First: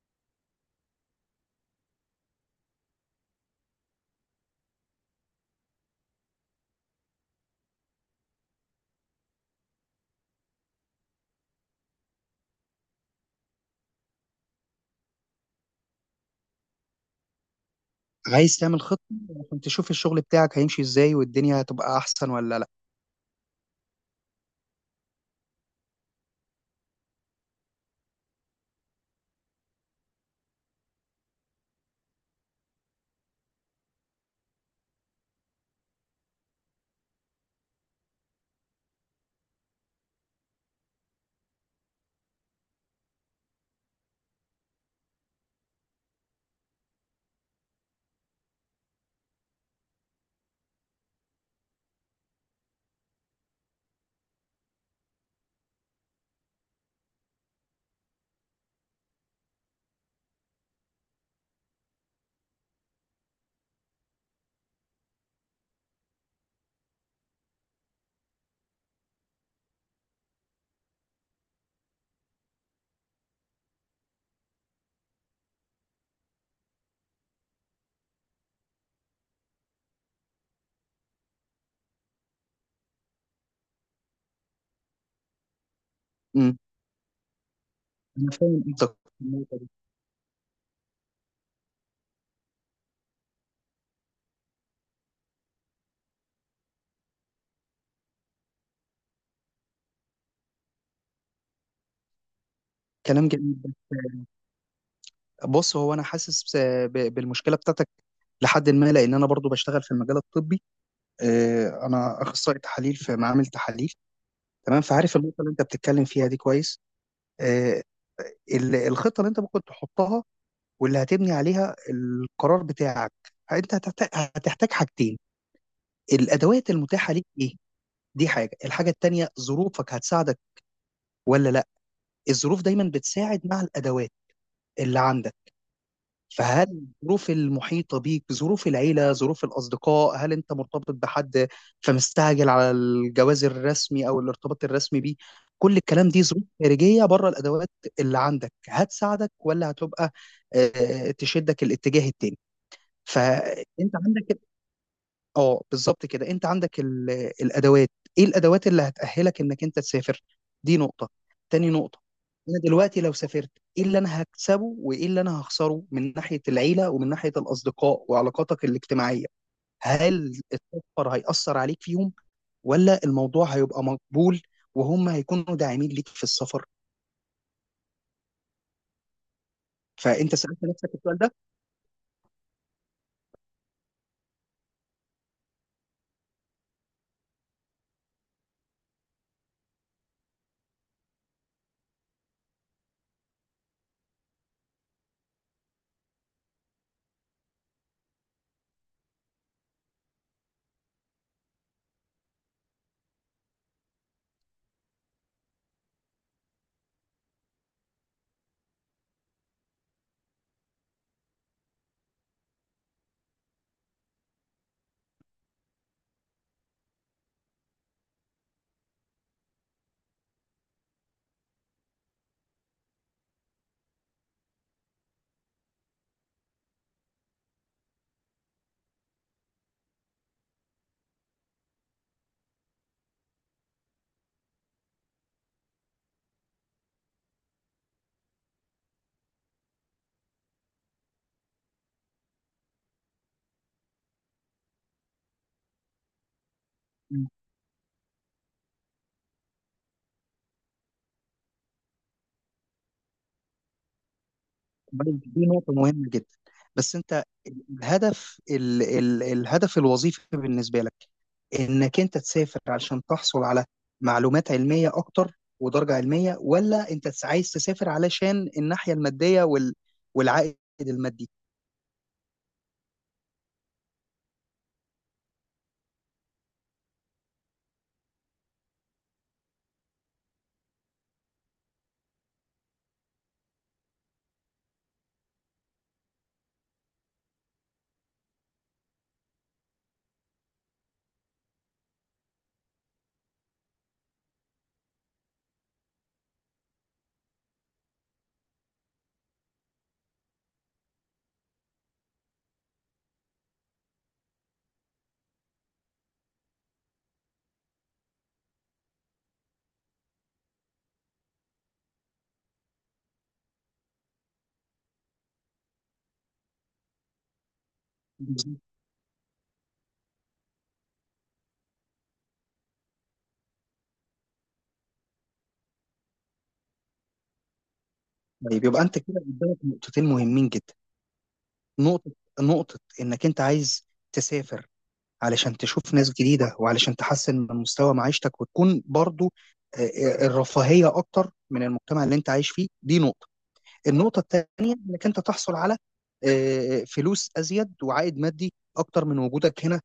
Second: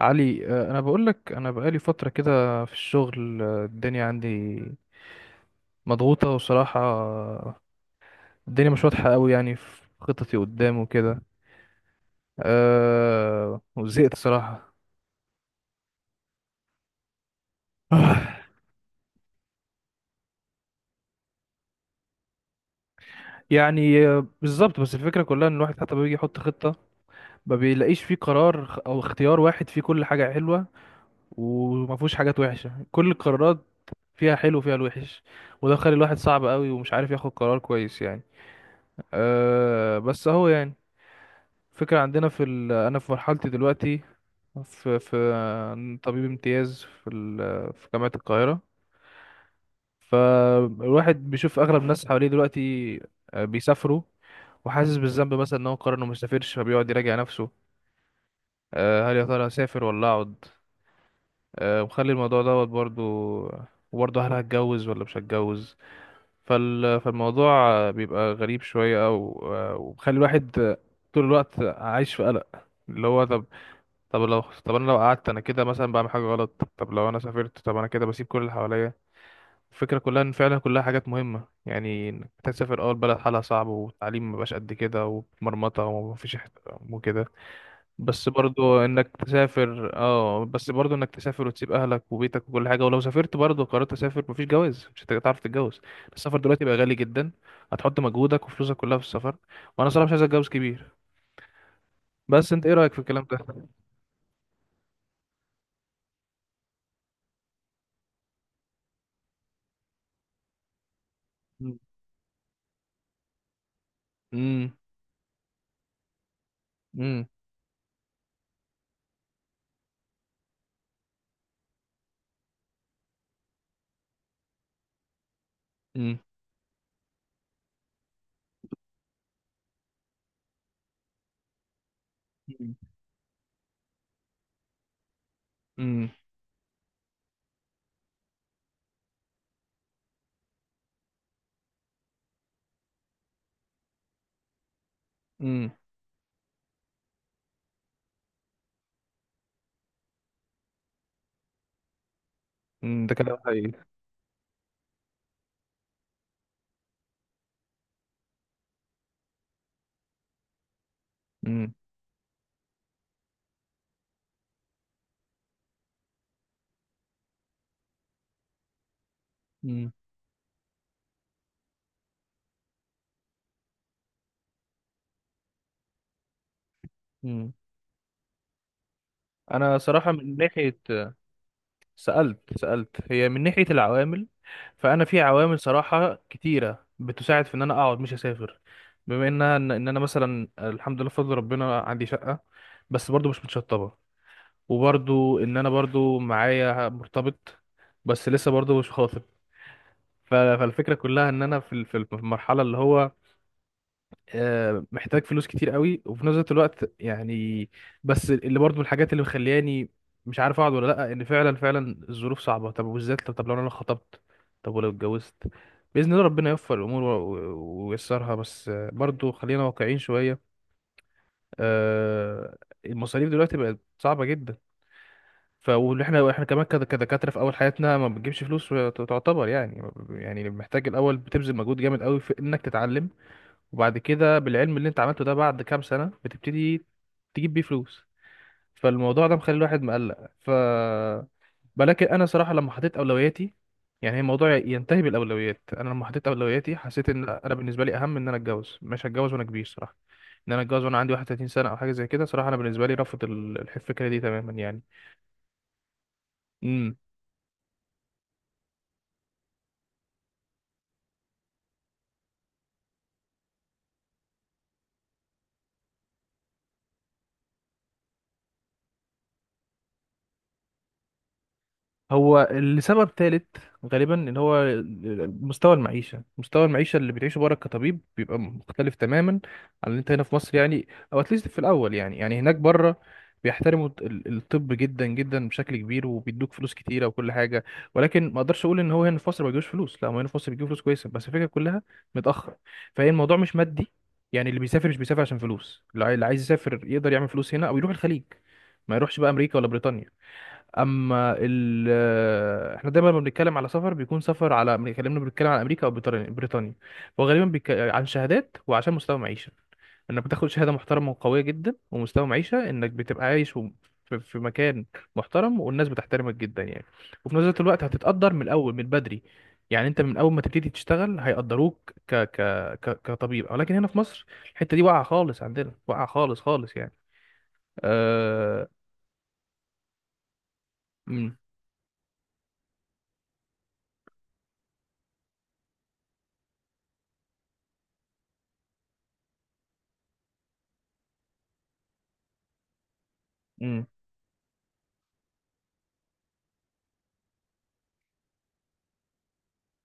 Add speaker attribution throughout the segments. Speaker 1: علي، انا بقول لك انا بقالي فتره كده في الشغل، الدنيا عندي مضغوطه وصراحه الدنيا مش واضحه قوي يعني في خططي قدام وكده. وزهقت صراحه.
Speaker 2: عايز تعمل خطة عشان تشوف الشغل بتاعك هيمشي ازاي والدنيا هتبقى احسن ولا لا؟
Speaker 1: يعني بالظبط. بس الفكره كلها ان الواحد حتى بيجي يحط خطه ما بيلاقيش فيه قرار او اختيار واحد فيه كل حاجه حلوه وما فيهوش حاجات وحشه، كل القرارات فيها حلو وفيها الوحش، وده خلي الواحد صعب قوي ومش عارف ياخد قرار كويس يعني. بس اهو يعني فكرة. عندنا في أنا في مرحلتي دلوقتي في طبيب امتياز في في جامعة القاهرة. فالواحد بيشوف أغلب الناس حواليه دلوقتي بيسافروا، وحاسس بالذنب مثلا إن هو قرر إنه ما يسافرش فبيقعد يراجع نفسه. هل يا ترى أسافر ولا أقعد؟ ومخلي الموضوع دوت برضو، وبرضه هل هتجوز ولا مش هتجوز؟ فالموضوع بيبقى غريب شوية، أو ومخلي الواحد طول الوقت عايش في قلق، اللي هو طب، طب لو طب انا لو قعدت انا كده مثلا بعمل حاجه غلط، طب لو انا سافرت طب انا كده بسيب كل اللي حواليا. الفكره كلها ان فعلا كلها حاجات مهمه، يعني انك تسافر اول بلد حالها صعب والتعليم مبقاش قد كده ومرمطه ومفيش
Speaker 2: امم.
Speaker 1: احترام وكده، بس
Speaker 2: انا فاهم
Speaker 1: برضو
Speaker 2: قصدك في النقطة دي.
Speaker 1: انك تسافر وتسيب اهلك وبيتك وكل حاجه، ولو سافرت برضو قررت اسافر مفيش جواز مش هتعرف تتجوز. السفر دلوقتي بقى غالي جدا، هتحط مجهودك وفلوسك كلها في السفر، وانا صراحه مش عايز اتجوز كبير. بس انت ايه رايك في الكلام
Speaker 2: كلام
Speaker 1: ده؟
Speaker 2: جميل بس. بص، هو انا حاسس بالمشكله بتاعتك لحد ما، لان انا برضو بشتغل في المجال الطبي. انا اخصائي تحاليل في معامل تحاليل.
Speaker 1: امم.
Speaker 2: تمام، فعارف النقطه اللي انت بتتكلم فيها دي كويس.
Speaker 1: امم.
Speaker 2: آه، الخطه اللي انت ممكن تحطها واللي هتبني عليها القرار بتاعك، انت هتحتاج حاجتين. الادوات المتاحه ليك ايه؟ دي حاجة. الحاجة التانية، ظروفك هتساعدك ولا لا. الظروف
Speaker 1: مم.
Speaker 2: دايما بتساعد مع الأدوات اللي عندك.
Speaker 1: مم.
Speaker 2: فهل الظروف المحيطة بيك، ظروف العيلة، ظروف الأصدقاء، هل أنت مرتبط بحد فمستعجل على الجواز الرسمي أو الارتباط الرسمي بيه؟
Speaker 1: مم.
Speaker 2: كل الكلام دي ظروف خارجية بره الأدوات. اللي عندك هتساعدك ولا هتبقى تشدك الاتجاه التاني.
Speaker 1: مم. ده كلام حقيقي.
Speaker 2: فأنت عندك، اه، بالظبط كده. انت عندك الادوات. ايه الادوات اللي هتأهلك انك انت تسافر؟ دي نقطة. تاني
Speaker 1: مم.
Speaker 2: نقطة، انا دلوقتي لو سافرت ايه اللي انا هكسبه وايه اللي انا هخسره من ناحية العيلة ومن ناحية الاصدقاء وعلاقاتك الاجتماعية؟
Speaker 1: مم.
Speaker 2: هل السفر هيأثر عليك فيهم ولا الموضوع هيبقى مقبول وهم هيكونوا داعمين ليك في السفر؟
Speaker 1: مم. انا صراحة
Speaker 2: فانت
Speaker 1: من
Speaker 2: سألت
Speaker 1: ناحية،
Speaker 2: نفسك السؤال ده؟
Speaker 1: سألت هي من ناحية العوامل، فانا في عوامل صراحة كتيرة بتساعد في ان انا اقعد مش اسافر، بما انها إن انا مثلا الحمد لله بفضل ربنا عندي شقة بس برضو مش متشطبة، وبرضو ان انا برضو معايا مرتبط بس لسه برضو مش خاطب. فالفكرة كلها ان انا في في المرحلة اللي هو محتاج فلوس كتير قوي وفي نفس الوقت يعني. بس اللي برضو من الحاجات اللي مخلياني مش عارف اقعد ولا لا ان فعلا فعلا الظروف صعبه، طب وبالذات لو انا خطبت، طب ولو اتجوزت باذن الله ربنا يوفق الامور و- و- وييسرها، بس برضو خلينا واقعيين شويه. آه، المصاريف دلوقتي بقت صعبه جدا، واللي احنا كمان كدكاتره في اول حياتنا ما بتجيبش فلوس، تعتبر يعني محتاج الاول بتبذل مجهود جامد قوي في انك تتعلم وبعد كده بالعلم اللي انت عملته ده بعد كام سنة بتبتدي تجيب بيه فلوس. فالموضوع ده مخلي الواحد مقلق. ولكن انا صراحة لما حطيت اولوياتي، يعني هي الموضوع ينتهي بالاولويات، انا لما حطيت اولوياتي حسيت ان انا بالنسبة لي اهم ان انا اتجوز مش هتجوز وانا كبير صراحة، ان انا اتجوز وانا عندي 31 سنة او حاجة زي كده صراحة انا بالنسبة لي رفض الفكرة دي تماما يعني.
Speaker 2: طيب، دي نقطة مهمة جدا.
Speaker 1: مم.
Speaker 2: بس انت، الهدف ال ال الهدف الوظيفي بالنسبة لك، انك انت تسافر علشان تحصل على معلومات علمية اكتر ودرجة علمية، ولا انت عايز تسافر علشان الناحية المادية والعائد المادي؟
Speaker 1: هو لسبب ثالث غالبا، اللي هو مستوى المعيشة، مستوى المعيشة اللي بتعيشه بره كطبيب بيبقى مختلف تماما عن اللي انت هنا في مصر يعني، او اتليست في الاول، يعني هناك بره بيحترموا الطب جدا جدا بشكل كبير وبيدوك فلوس كتيرة وكل حاجة. ولكن ما اقدرش اقول ان هو هنا في مصر ما بيجيبوش فلوس، لا هو هنا في مصر بيجيبوا فلوس كويسة، بس الفكرة كلها متأخر. فهي الموضوع مش مادي، يعني اللي بيسافر مش بيسافر عشان فلوس، اللي اللي عايز يسافر يقدر يعمل فلوس هنا او يروح الخليج، ما يروحش بقى امريكا ولا بريطانيا. اما احنا دايما لما بنتكلم على سفر بيكون سفر على بنتكلم على امريكا او بريطانيا، وغالبا عن شهادات وعشان مستوى معيشه، انك بتاخد شهاده محترمه وقويه جدا ومستوى معيشه انك بتبقى عايش في مكان محترم والناس بتحترمك جدا يعني. وفي نفس الوقت هتتقدر من
Speaker 2: بالظبط.
Speaker 1: الاول من بدري، يعني انت من اول ما تبتدي تشتغل هيقدروك كطبيب، ولكن هنا في مصر الحته دي واقعه خالص عندنا، واقعه خالص خالص يعني.
Speaker 2: طيب،
Speaker 1: أه...
Speaker 2: يبقى انت كده قدامك نقطتين مهمين جدا.
Speaker 1: امم.
Speaker 2: نقطة، انك انت عايز تسافر علشان تشوف ناس جديدة وعلشان تحسن من مستوى معيشتك وتكون برضو الرفاهية أكتر من المجتمع اللي أنت عايش فيه، دي نقطة.
Speaker 1: امم.
Speaker 2: النقطة الثانية، إنك أنت تحصل على فلوس أزيد وعائد مادي أكتر من وجودك هنا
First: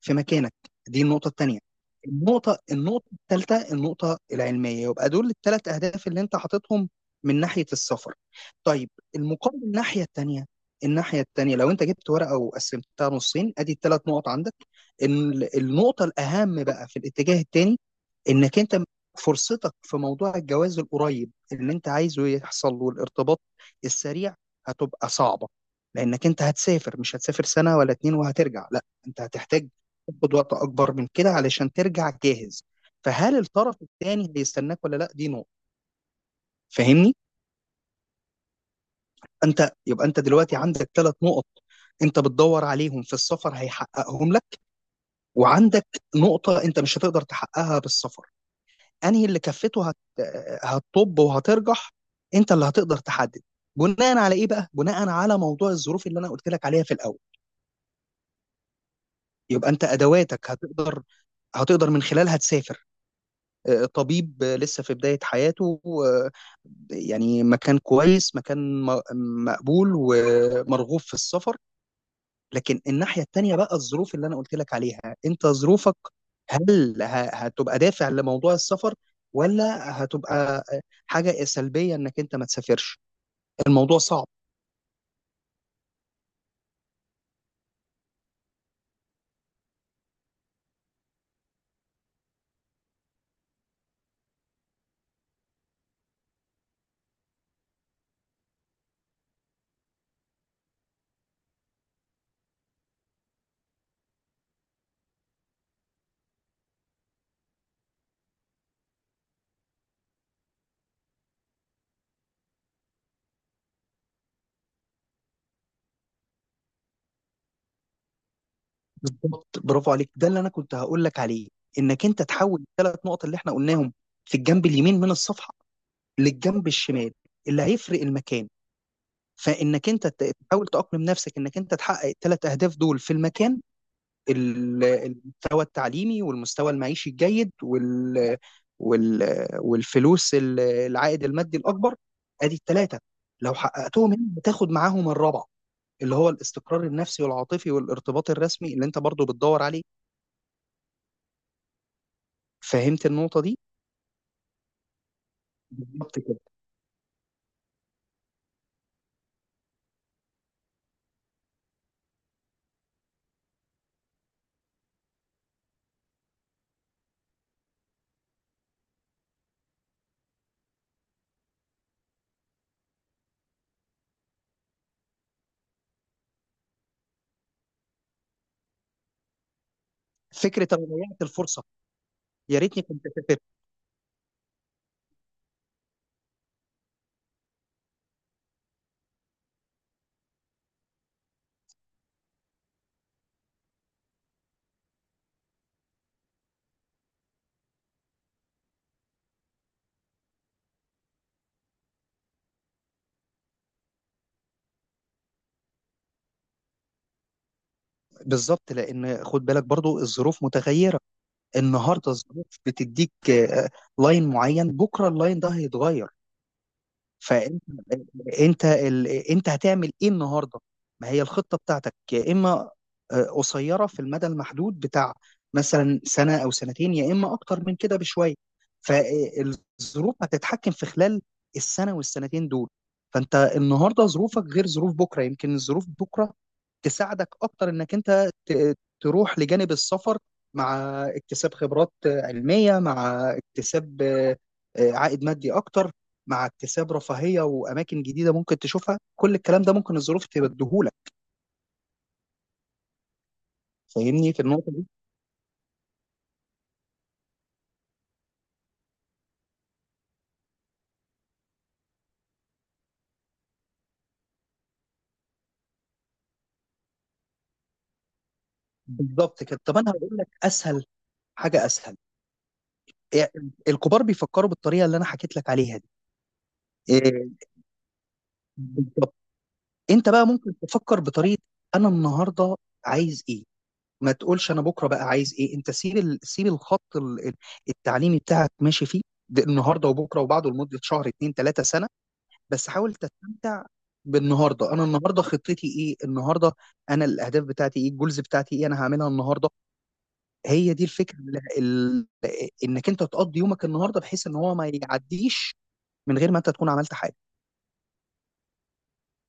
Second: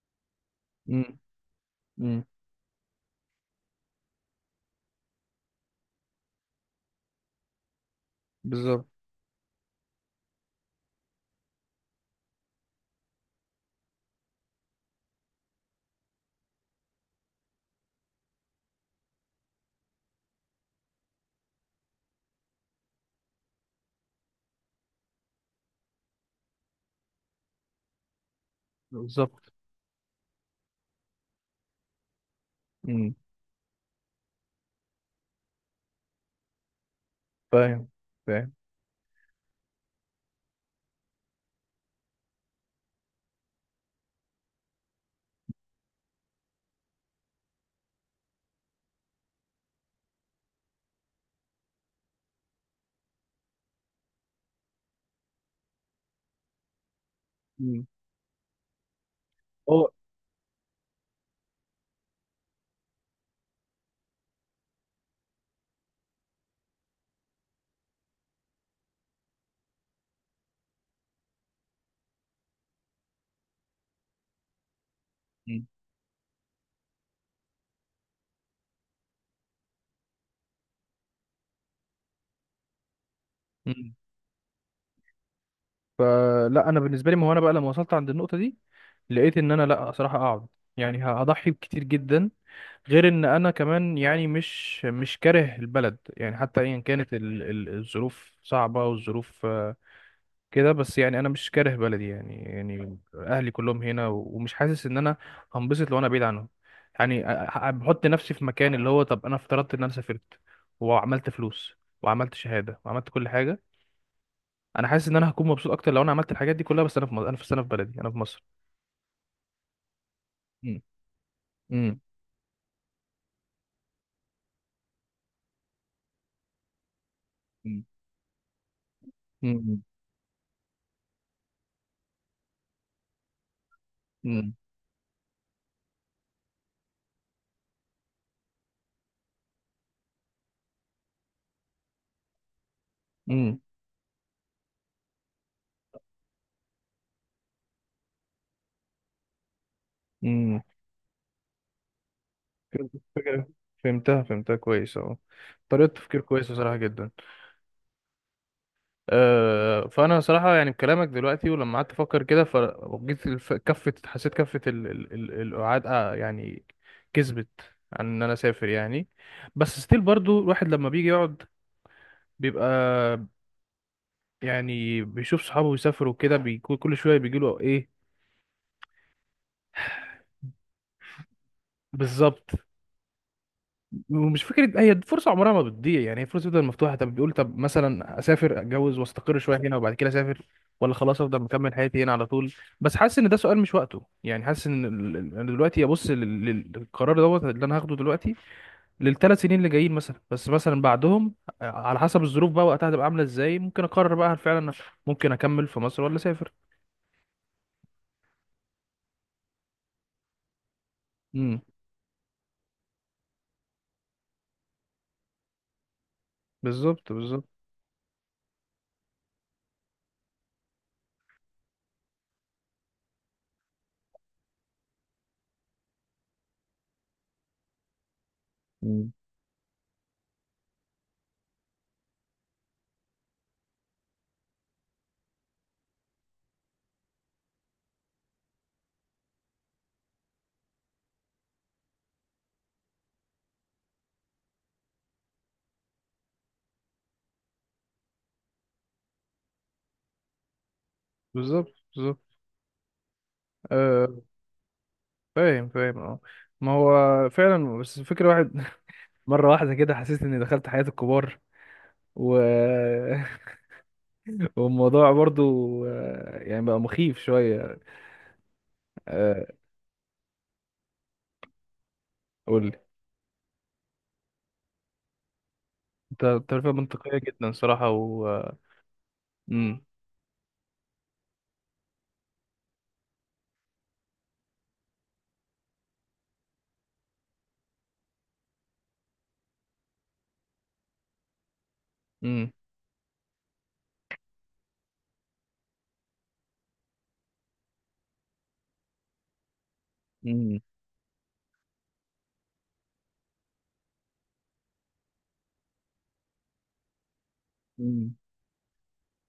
Speaker 2: في مكانك، دي النقطة التانية.
Speaker 1: امم.
Speaker 2: النقطة، التالتة، النقطة العلمية. يبقى دول الثلاث أهداف اللي أنت حاططهم من ناحية السفر.
Speaker 1: بالظبط
Speaker 2: طيب، المقابل الناحية التانية. الناحية التانية، لو أنت جبت ورقة وقسمتها نصين أدي الثلاث نقط عندك. النقطة الأهم بقى في الاتجاه التاني، انك انت فرصتك في موضوع الجواز القريب اللي انت عايزه يحصل له الارتباط السريع هتبقى صعبة. لانك انت هتسافر مش هتسافر سنة ولا اتنين وهترجع، لا. انت
Speaker 1: بالظبط.
Speaker 2: هتحتاج تاخد وقت اكبر من كده علشان ترجع جاهز.
Speaker 1: امم.
Speaker 2: فهل الطرف الثاني هيستناك ولا لا؟ دي نقطة. فاهمني؟
Speaker 1: فاهم فاهم.
Speaker 2: انت يبقى، انت دلوقتي عندك ثلاث نقط انت بتدور عليهم في السفر هيحققهم لك، وعندك نقطة انت مش هتقدر تحققها بالسفر. انهي اللي كفته هتطب وهترجح؟ انت اللي هتقدر تحدد، بناء على ايه بقى؟ بناء على موضوع الظروف اللي انا قلت لك عليها في الاول.
Speaker 1: مم.
Speaker 2: يبقى انت
Speaker 1: هو
Speaker 2: ادواتك هتقدر من خلالها تسافر، طبيب لسه في بداية حياته، آه، يعني مكان كويس، مكان مقبول ومرغوب في السفر. لكن الناحية التانية بقى، الظروف اللي أنا قلت لك عليها، أنت
Speaker 1: امم.
Speaker 2: ظروفك، هل هتبقى دافع لموضوع السفر ولا هتبقى حاجة سلبية إنك أنت ما تسافرش؟
Speaker 1: امم.
Speaker 2: الموضوع صعب.
Speaker 1: فلا انا بالنسبه لي، ما هو انا بقى لما وصلت عند النقطه دي لقيت ان انا لا صراحه اقعد، يعني هضحي بكتير جدا، غير ان انا كمان يعني مش كاره البلد يعني، حتى ايا كانت الظروف صعبه والظروف كده، بس يعني انا مش كاره بلدي يعني، اهلي كلهم هنا ومش حاسس ان انا هنبسط لو انا بعيد عنهم. يعني بحط نفسي في مكان اللي هو طب انا افترضت ان انا سافرت وعملت فلوس وعملت شهادة وعملت كل حاجة، انا حاسس ان انا هكون مبسوط اكتر لو انا عملت الحاجات دي كلها بس انا في مصر، انا في بلدي انا في مصر.
Speaker 2: بالظبط، برافو عليك. ده اللي أنا كنت
Speaker 1: مم.
Speaker 2: هقول لك عليه،
Speaker 1: مم.
Speaker 2: إنك أنت تحول الثلاث نقط اللي إحنا قلناهم في الجنب اليمين من الصفحة للجنب الشمال اللي
Speaker 1: مم.
Speaker 2: هيفرق المكان.
Speaker 1: مم.
Speaker 2: فإنك أنت تحاول تأقلم نفسك إنك أنت تحقق الثلاث أهداف دول في المكان.
Speaker 1: مم.
Speaker 2: المستوى التعليمي والمستوى المعيشي الجيد وال والفلوس، العائد المادي الاكبر. ادي الثلاثه لو
Speaker 1: مم.
Speaker 2: حققتهم هنا بتاخد معاهم الرابع، اللي هو الاستقرار النفسي والعاطفي والارتباط الرسمي اللي انت برضو بتدور عليه.
Speaker 1: مم. فهمت
Speaker 2: فهمت النقطه
Speaker 1: الفكرة؟
Speaker 2: دي؟
Speaker 1: فهمتها فهمتها كويس اهو، طريقة
Speaker 2: بالظبط
Speaker 1: تفكير
Speaker 2: كده.
Speaker 1: كويسة بصراحة جدا. فانا صراحه يعني بكلامك دلوقتي ولما قعدت افكر كده فجيت كفه، حسيت كفه القعاد يعني كسبت عن ان انا اسافر يعني. بس ستيل برضو الواحد لما بيجي يقعد بيبقى يعني بيشوف صحابه يسافروا كده بيكون كل شويه بيجيله ايه.
Speaker 2: فكره انا ضيعت الفرصه،
Speaker 1: بالظبط.
Speaker 2: يا ريتني كنت سافرت.
Speaker 1: ومش فكره، هي فرصه عمرها ما بتضيع يعني، هي فرصه بتفضل مفتوحه، طب بيقول طب مثلا اسافر اتجوز واستقر شويه هنا وبعد كده اسافر، ولا خلاص افضل مكمل حياتي هنا على طول. بس حاسس ان ده سؤال مش وقته يعني، حاسس ان انا دلوقتي ابص للقرار دوت اللي انا هاخده دلوقتي للثلاث سنين اللي جايين مثلا، بس مثلا بعدهم على حسب الظروف بقى وقتها هتبقى عامله ازاي ممكن اقرر بقى هل فعلا ممكن اكمل في مصر ولا اسافر.
Speaker 2: بالظبط، لان خد بالك برضو الظروف متغيره.
Speaker 1: امم.
Speaker 2: النهارده الظروف بتديك لاين معين، بكره اللاين ده هيتغير.
Speaker 1: بالظبط بالظبط.
Speaker 2: فانت انت هتعمل ايه النهارده؟ ما هي الخطه بتاعتك، يا اما قصيره في المدى المحدود بتاع مثلا سنه او سنتين، يا اما اكتر من كده بشويه.
Speaker 1: مم.
Speaker 2: فالظروف هتتحكم في خلال السنه والسنتين دول. فانت النهارده ظروفك غير ظروف بكره. يمكن الظروف بكره تساعدك اكتر انك انت تروح لجانب السفر مع اكتساب خبرات علميه، مع اكتساب عائد مادي اكتر، مع اكتساب رفاهيه واماكن جديده ممكن تشوفها. كل الكلام ده ممكن الظروف تبديهولك.
Speaker 1: بالظبط بالظبط. آه.
Speaker 2: فاهمني في النقطه دي؟
Speaker 1: فاهم فاهم اه. ما هو فعلا، بس الفكرة واحد، مرة واحدة كده حسيت إني دخلت حياة الكبار و... والموضوع برضو يعني بقى مخيف شوية. آه،
Speaker 2: بالظبط كده. طب انا هقول لك اسهل حاجه، اسهل
Speaker 1: قول لي.
Speaker 2: إيه، الكبار بيفكروا بالطريقه اللي انا حكيت لك عليها دي،
Speaker 1: أنت ترفيه منطقية
Speaker 2: إيه،
Speaker 1: جدا صراحة و آه،
Speaker 2: بالظبط.
Speaker 1: مم.
Speaker 2: انت بقى ممكن تفكر بطريقه، انا النهارده عايز ايه؟ ما تقولش انا بكره بقى عايز ايه. انت سيب سيب الخط التعليمي بتاعك ماشي فيه ده، النهارده وبكره وبعده لمده شهر اتنين تلاته سنه.
Speaker 1: مم.
Speaker 2: بس حاول تستمتع بالنهارده. انا النهارده خطتي ايه؟ النهارده انا الاهداف بتاعتي ايه؟ الجولز بتاعتي ايه؟ انا هعملها النهارده.
Speaker 1: مم.
Speaker 2: هي دي الفكره، انك انت تقضي يومك النهارده بحيث ان هو ما يعديش من غير ما انت تكون عملت حاجه.
Speaker 1: مم.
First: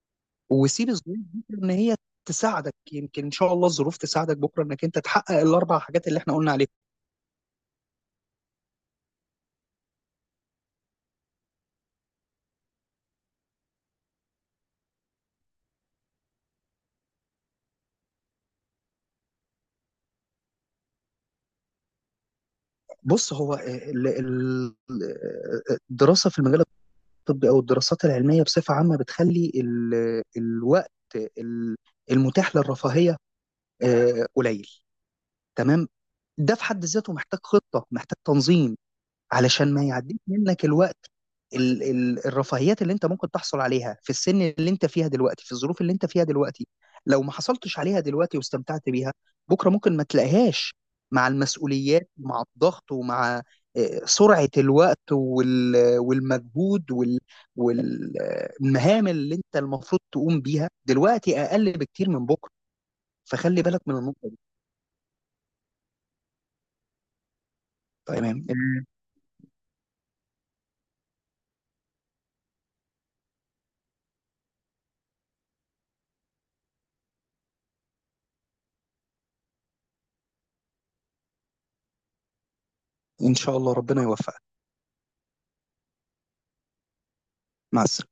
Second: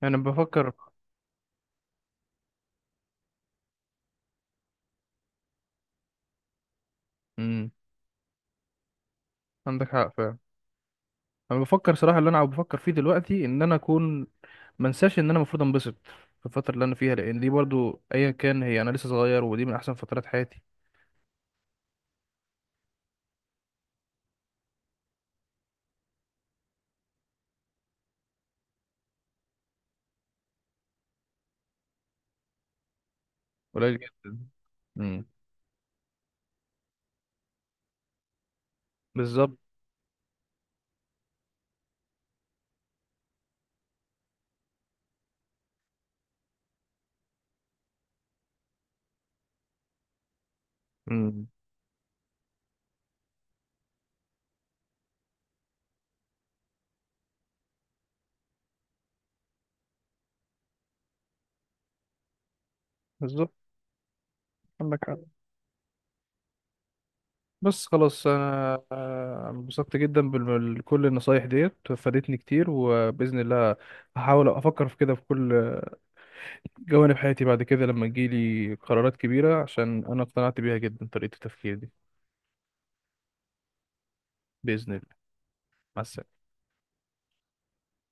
Speaker 1: أنا بفكر.
Speaker 2: وسيب الظروف دي ان هي تساعدك. يمكن ان شاء الله الظروف تساعدك بكره انك انت تحقق الاربع حاجات اللي احنا قلنا عليها.
Speaker 1: مم. عندك حق فعلا. أنا بفكر صراحة، اللي أنا بفكر فيه دلوقتي إن أنا أكون منساش إن أنا المفروض أنبسط في الفترة اللي أنا فيها، لأن دي برضو أيا كان هي أنا لسه صغير ودي من أحسن فترات حياتي.
Speaker 2: بص، هو الدراسه في المجال الطب او الدراسات العلميه بصفه عامه بتخلي الوقت ال- المتاح للرفاهيه
Speaker 1: قليل جدا.
Speaker 2: قليل.
Speaker 1: مم.
Speaker 2: تمام. ده في حد ذاته محتاج خطه، محتاج تنظيم،
Speaker 1: بالظبط.
Speaker 2: علشان ما يعديش منك الوقت. ال ال الرفاهيات اللي انت ممكن تحصل عليها في السن اللي انت فيها دلوقتي، في الظروف اللي انت فيها دلوقتي، لو ما حصلتش عليها دلوقتي واستمتعت بيها، بكره ممكن ما تلاقيهاش. مع
Speaker 1: مم.
Speaker 2: المسؤوليات، مع الضغط، ومع سرعة الوقت والمجهود والمهام اللي انت المفروض تقوم بيها دلوقتي اقل بكتير من بكره.
Speaker 1: بالظبط
Speaker 2: فخلي بالك من النقطة دي.
Speaker 1: عندك حق. بس خلاص
Speaker 2: تمام.
Speaker 1: انا انبسطت جدا بكل النصايح ديت، فادتني كتير وباذن الله هحاول افكر في كده في كل جوانب حياتي بعد كده لما تجيلي قرارات كبيره، عشان انا اقتنعت بيها جدا طريقه التفكير دي.
Speaker 2: ان شاء الله ربنا يوفقك.
Speaker 1: باذن الله. مع السلامه.
Speaker 2: مع السلامة.